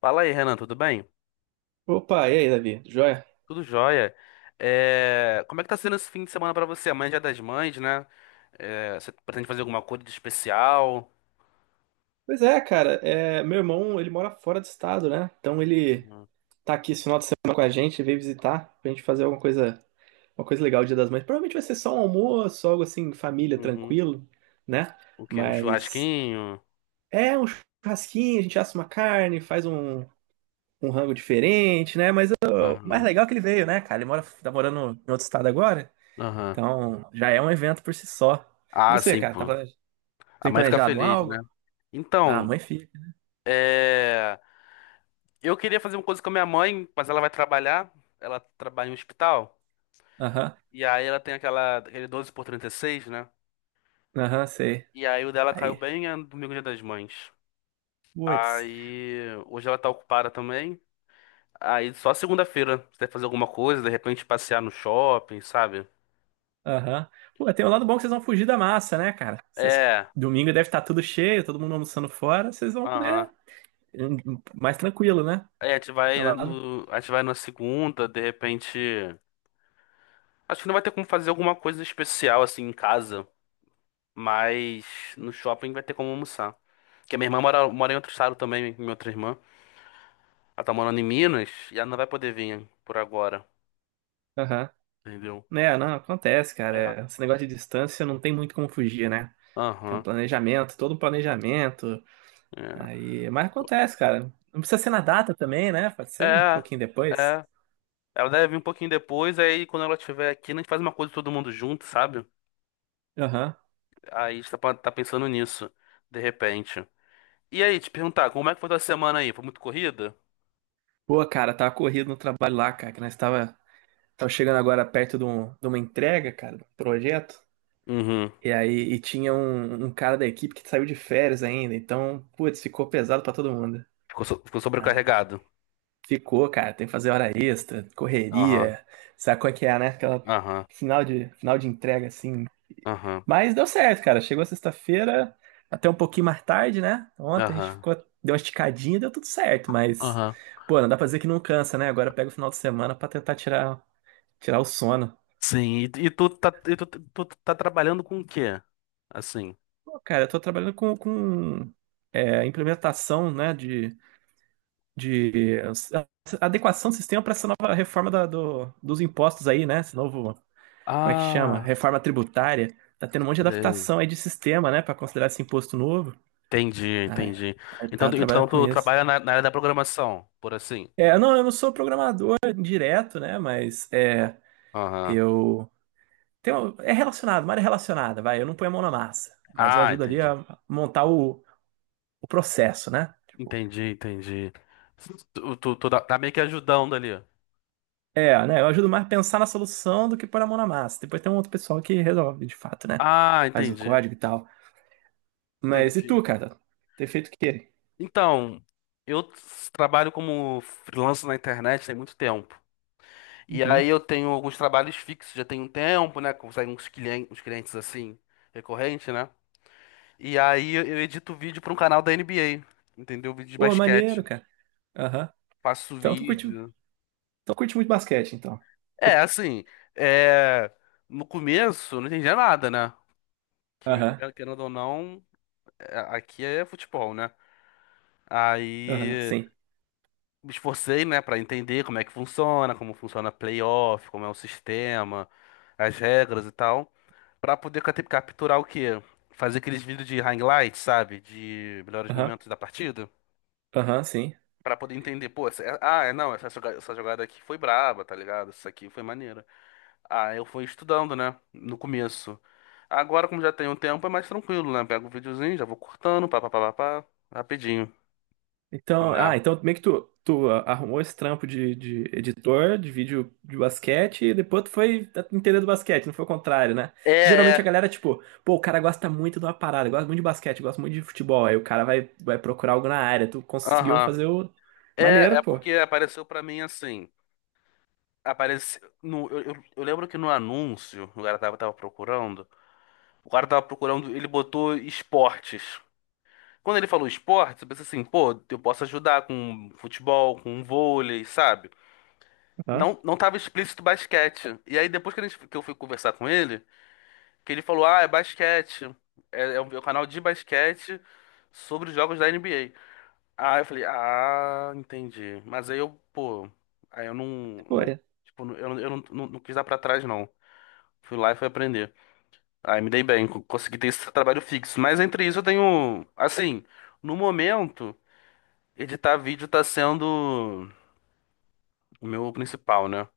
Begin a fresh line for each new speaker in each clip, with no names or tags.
Fala aí, Renan, tudo bem?
Opa, e aí, Davi? Joia?
Tudo jóia. É, como é que tá sendo esse fim de semana pra você? Amanhã é Dia das Mães, né? É, você pretende fazer alguma coisa de especial?
Pois é, cara, meu irmão, ele mora fora do estado, né? Então ele
Uhum.
tá aqui esse final de semana com a gente, veio visitar pra gente fazer alguma coisa, uma coisa legal, o Dia das Mães. Provavelmente vai ser só um almoço, algo assim, família,
Uhum.
tranquilo, né?
O quê? Um
Mas
churrasquinho?
é um churrasquinho, a gente assa uma carne, faz um rango diferente, né? Mas ó, o mais
Aham.
legal é que ele veio, né, cara? Tá morando em outro estado agora,
Aham.
então já é um evento por si só. E
Ah,
você,
sim,
cara,
pô. A
tem
mãe fica
planejado
feliz, né?
algo? Ah,
Então,
mãe e filho.
é, eu queria fazer uma coisa com a minha mãe, mas ela vai trabalhar. Ela trabalha em um hospital.
Aham.
E aí ela tem aquele 12 por 36, né?
Aham, sei.
E aí o dela caiu
Aí.
bem é domingo, Dia das Mães.
Putz.
Aí hoje ela tá ocupada também. Aí só segunda-feira você vai fazer alguma coisa, de repente passear no shopping, sabe?
Aham. Pô, tem um lado bom que vocês vão fugir da massa, né, cara? Vocês...
É,
Domingo deve estar tudo cheio, todo mundo almoçando fora. Vocês vão
aham.
poder. Mais tranquilo, né?
Aí a gente
Tem um
vai
lado.
no, a gente vai na segunda, de repente. Acho que não vai ter como fazer alguma coisa especial assim em casa, mas no shopping vai ter como almoçar. Porque a minha irmã mora, mora em outro estado também, minha outra irmã. Ela tá morando em Minas e ela não vai poder vir por agora,
Aham.
entendeu?
Né, não, acontece, cara.
É,
É, esse negócio de distância não tem muito como fugir, né?
aham.
Todo um planejamento.
É.
Aí. Mas acontece, cara. Não precisa ser na data também, né? Pode ser um
É,
pouquinho depois.
é. Ela deve vir um pouquinho depois, aí quando ela estiver aqui, a gente faz uma coisa todo mundo junto, sabe?
Aham.
Aí você tá pensando nisso, de repente. E aí, te perguntar, como é que foi tua semana aí? Foi muito corrida?
Pô, cara, tava corrido no trabalho lá, cara, que nós tava. Tava chegando agora perto de, de uma entrega, cara, de um projeto.
Uhum.
E aí, e tinha um cara da equipe que saiu de férias ainda. Então, putz, ficou pesado pra todo mundo.
Ficou, ficou
Ai,
sobrecarregado.
ficou, cara. Tem que fazer hora extra,
Aham,
correria. Sabe qual é que é, né? Aquela
aham,
final de entrega, assim.
aham,
Mas deu certo, cara. Chegou sexta-feira, até um pouquinho mais tarde, né? Ontem a gente
aham,
ficou, deu uma esticadinha, deu tudo certo. Mas,
aham.
pô, não dá pra dizer que não cansa, né? Agora pega o final de semana pra tentar tirar o sono.
Sim, e tu tá trabalhando com o quê? Assim.
Pô, cara, eu tô trabalhando com implementação, né, de adequação do sistema para essa nova reforma do, dos impostos aí, né? Esse novo, como é que chama?
Ah,
Reforma tributária. Tá tendo um monte de
sei.
adaptação aí de sistema, né, para considerar esse imposto novo.
Entendi,
Aí,
entendi.
aí
Então,
tá trabalhando
então
com
tu
isso.
trabalha na, na área da programação, por assim.
É, não, eu não sou programador direto, né, mas é,
Aham.
eu tenho, é relacionado, uma área relacionada, vai. Eu não ponho a mão na massa, mas eu
Ah,
ajudo ali
entendi.
a montar o processo, né?
Entendi, entendi. Tu tá meio que ajudando ali.
É, né? Eu ajudo mais a pensar na solução do que pôr a mão na massa. Depois tem um outro pessoal que resolve, de fato, né?
Ah,
Faz o
entendi.
código e tal. Mas e
Entendi.
tu, cara? Ter feito o quê?
Então, trabalho como freelancer na internet tem muito tempo. E aí
Uhum.
eu tenho alguns trabalhos fixos, já tem um tempo, né? Consegue uns clientes assim, recorrente, né? E aí eu edito vídeo para um canal da NBA, entendeu? Vídeo de
Pô, maneiro,
basquete.
cara. Aham.
Faço
Então tu curte,
vídeo.
então curte muito basquete, então.
É, assim, é... no começo eu não entendia nada, né? Que
Aham,
querendo ou não, aqui é futebol, né?
aham,
Aí.
sim.
Me esforcei, né, para entender como é que funciona, como funciona playoff, como é o sistema, as regras e tal, para poder capturar o quê? Fazer aqueles vídeos de highlights, sabe? De melhores
Aham,
momentos da partida,
aham, sim.
para poder entender, pô, essa, é, ah, é, não, essa, joga- essa jogada aqui foi braba, tá ligado? Isso aqui foi maneira. Ah, eu fui estudando, né, no começo. Agora, como já tem um tempo, é mais tranquilo, né? Pego o videozinho, já vou cortando, pá, pá, pá, pá, pá, rapidinho,
Então,
né?
então meio que tu arrumou esse trampo de editor de vídeo de basquete e depois tu foi entender do basquete, não foi o contrário, né? Que
É,
geralmente a
é.
galera, tipo, pô, o cara gosta muito de uma parada, gosta muito de basquete, gosta muito de futebol, aí o cara vai procurar algo na área, tu conseguiu
Aham.
fazer o...
É,
Maneiro,
é
pô.
porque apareceu pra mim assim. Apareceu no, eu lembro que no anúncio, o cara tava procurando, ele botou esportes. Quando ele falou esportes, eu pensei assim, pô, eu posso ajudar com futebol, com vôlei, sabe?
Aham,
Não, não tava explícito basquete. E aí depois que, a gente, que eu fui conversar com ele, que ele falou, ah, é basquete. É, é o meu canal de basquete sobre os jogos da NBA. Ah, eu falei, ah, entendi. Mas aí eu, pô, aí
foi.
eu não, não- não quis dar pra trás, não. Fui lá e fui aprender. Aí me dei bem, consegui ter esse trabalho fixo. Mas entre isso eu tenho, assim, no momento, editar vídeo tá sendo o meu principal, né?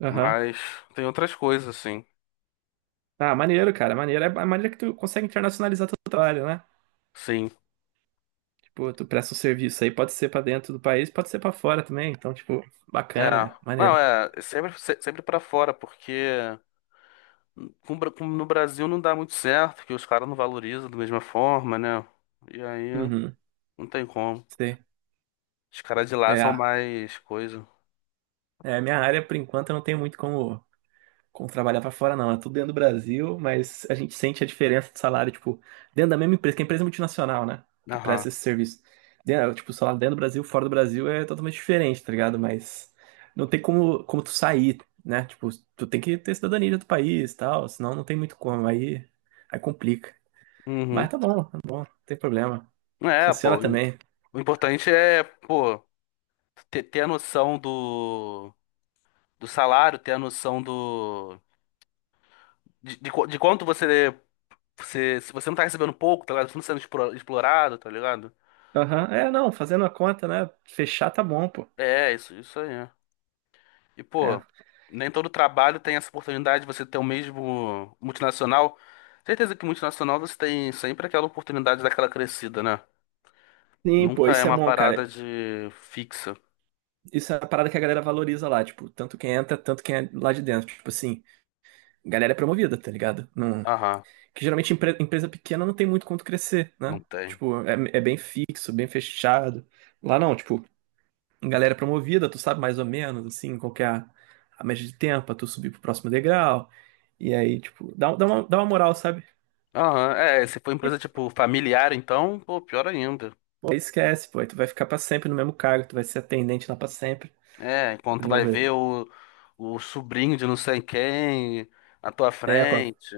Aham.
Mas tem outras coisas, assim.
Ah, maneiro, cara, maneiro. É a maneira que tu consegue internacionalizar teu trabalho, né?
Sim.
Tipo, tu presta um serviço aí, pode ser pra dentro do país, pode ser pra fora também, então, tipo,
É.
bacana,
Não,
maneiro.
é, sempre, sempre pra fora, porque com o Bra- com- no Brasil não dá muito certo, que os caras não valorizam da mesma forma, né? E aí.
Uhum,
Não tem como.
sei.
Os caras de lá
É,
são
ah,
mais coisa.
É, minha área, por enquanto, eu não tenho muito como, como trabalhar pra fora, não. É tudo dentro do Brasil, mas a gente sente a diferença de salário, tipo, dentro da mesma empresa, que é empresa multinacional, né? Que
Aham.
presta esse serviço. Dentro, é, tipo, o salário dentro do Brasil, fora do Brasil é totalmente diferente, tá ligado? Mas não tem como, como tu sair, né? Tipo, tu tem que ter cidadania de outro país e tal, senão não tem muito como. Aí, aí complica.
Uhum.
Mas tá bom, não tem problema.
É, pô.
Funciona também.
O importante é, pô, ter a noção do, do salário, ter a noção do. De quanto você, você. Se você não tá recebendo pouco, tá ligado? Você não tá sendo explorado, tá ligado?
Aham, é, não, fazendo a conta, né? Fechar tá bom, pô.
É, isso aí. É. E,
É.
pô, nem todo trabalho tem essa oportunidade de você ter o mesmo multinacional. Certeza que multinacional você tem sempre aquela oportunidade daquela crescida, né?
Sim, pô,
Nunca é
isso é
uma
bom,
parada
cara.
de fixa.
Isso é a parada que a galera valoriza lá, tipo, tanto quem entra, tanto quem é lá de dentro. Tipo assim, galera é promovida, tá ligado? Não...
Aham,
Que geralmente empresa pequena não tem muito quanto crescer,
não
né?
tem.
Tipo, é bem fixo, bem fechado. Lá não, tipo, galera é promovida, tu sabe mais ou menos, assim, qual que é a média de tempo pra tu subir pro próximo degrau. E aí, tipo, dá uma moral, sabe?
Aham, é, se for
E,
empresa tipo familiar, então, pô, pior ainda.
pô, aí esquece, pô, aí tu vai ficar pra sempre no mesmo cargo, tu vai ser atendente lá pra sempre.
É, enquanto vai
Desenvolver.
ver o sobrinho de não sei quem na tua
É,
frente.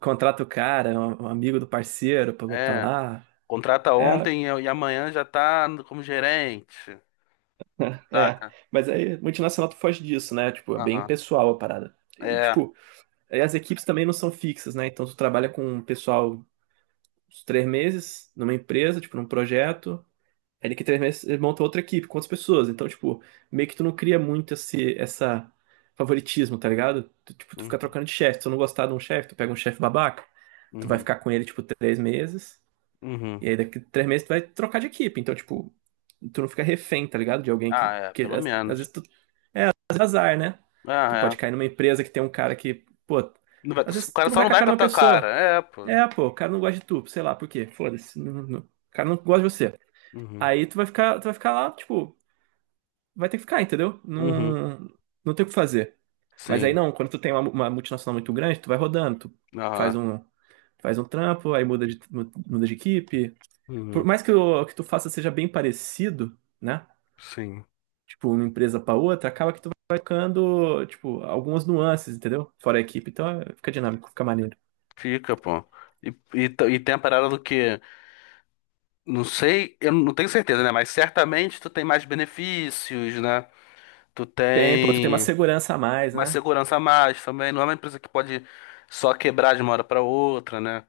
contrata o cara, é um amigo do parceiro pra botar
É,
lá.
contrata
É,
ontem e amanhã já tá como gerente,
é.
saca?
Mas aí, multinacional tu foge disso, né? Tipo, é bem
Aham,
pessoal a parada. E,
é.
tipo, aí as equipes também não são fixas, né? Então tu trabalha com um pessoal uns três meses numa empresa, tipo, num projeto. Aí daqui três meses ele monta outra equipe com outras pessoas. Então, tipo, meio que tu não cria muito essa favoritismo, tá ligado? Tu, tipo, tu fica
Uhum,
trocando de chefe. Se tu não gostar de um chefe, tu pega um chefe babaca, tu vai
uhum,
ficar com ele, tipo, três meses.
uhum.
E aí daqui três meses tu vai trocar de equipe. Então, tipo, tu não fica refém, tá ligado? De alguém
Ah,
que.
é,
que
pelo
às
menos.
vezes. Mas é azar, né? Tu
Ah,
pode
é.
cair numa empresa que tem um cara que, pô,
Não vai...
às
o
vezes
cara
tu não
só
vai
não
com a
vai
cara
com a
de uma
tua cara.
pessoa.
É, pô.
É, pô, o cara não gosta de tu, sei lá, por quê? Foda-se. O cara não gosta de você.
Uhum,
Aí tu vai ficar lá, tipo, vai ter que ficar, entendeu?
uhum,
Não, não tem o que fazer. Mas aí
sim.
não, quando tu tem uma multinacional muito grande, tu vai rodando, tu faz
Aham.
um, faz um trampo, aí muda de equipe. Por
Uhum.
mais que o que tu faça seja bem parecido, né?
Sim,
Tipo, uma empresa para outra, acaba que tu vai tocando, tipo, algumas nuances, entendeu? Fora a equipe, então é, fica dinâmico, fica maneiro.
fica, pô. E, e, e tem a parada do que, não sei, eu não tenho certeza, né? Mas certamente tu tem mais benefícios, né? Tu
Tem, pô, tu tem uma
tem
segurança a mais,
mais
né?
segurança a mais também. Não é uma empresa que pode só quebrar de uma hora pra outra, né?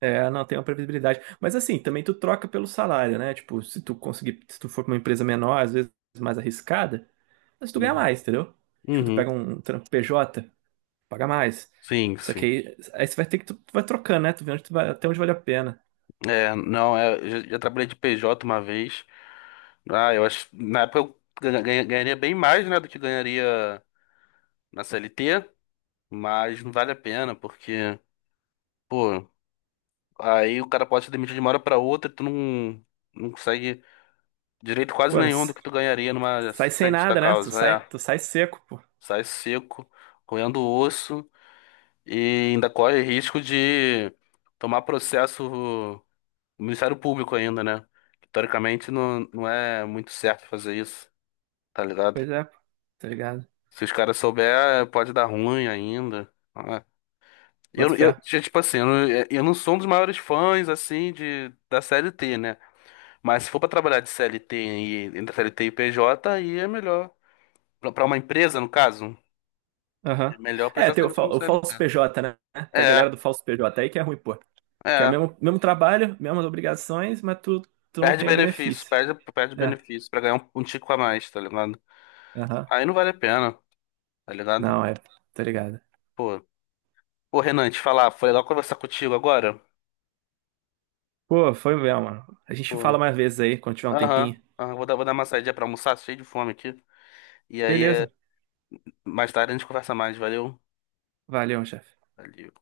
É, não tem uma previsibilidade. Mas assim, também tu troca pelo salário, né? Tipo, se tu conseguir, se tu for pra uma empresa menor, às vezes mais arriscada, mas tu ganha
Uhum.
mais, entendeu? Tipo, tu pega
Uhum.
um trampo PJ, paga mais.
Sim,
Só que
sim.
aí você vai ter tu vai trocando, né? Tu vê onde tu vai, até onde vale a pena.
É, não, é, eu já trabalhei de PJ uma vez. Ah, eu acho, na época eu ganharia bem mais, né, do que ganharia na CLT, mas não vale a pena, porque. Pô, aí o cara pode ser demitido de uma hora pra outra, tu não consegue direito quase
Mano,
nenhum do que tu ganharia numa
sai sem
justa
nada, né?
causa. É,
Tu sai seco, pô.
sai seco, roendo o osso e ainda corre risco de tomar processo do Ministério Público ainda, né? Teoricamente não, não é muito certo fazer isso, tá ligado?
Pois é, pô. Tá ligado?
Se os caras souber, pode dar ruim ainda. Ah,
Bota fé.
Tipo assim, eu não sou um dos maiores fãs, assim, de, da CLT né? Mas se for para trabalhar de CLT e entre CLT e PJ, aí é melhor. Para uma empresa, no caso, é
Aham.
melhor
É,
prestar serviço como
o
CLT.
falso PJ, né? Tem a galera
É,
do falso PJ aí que é ruim, pô. Que é o
é.
mesmo trabalho, mesmas obrigações, mas tu não
Perde
tem o
benefício,
benefício.
perde, perde
É.
benefício para ganhar um, um tico a mais, tá ligado?
Aham.
Aí não vale a pena, tá ligado?
Não, é. Tá ligado.
Pô, pô, Renan, te falar, foi legal conversar contigo agora.
Pô, foi mesmo, mano. A gente
Foi.
fala mais vezes aí, quando tiver um
Aham,
tempinho.
aham, vou dar uma saidinha pra almoçar, cheio de fome aqui. E aí, é,
Beleza.
mais tarde a gente conversa mais, valeu?
Valeu, chefe.
Valeu.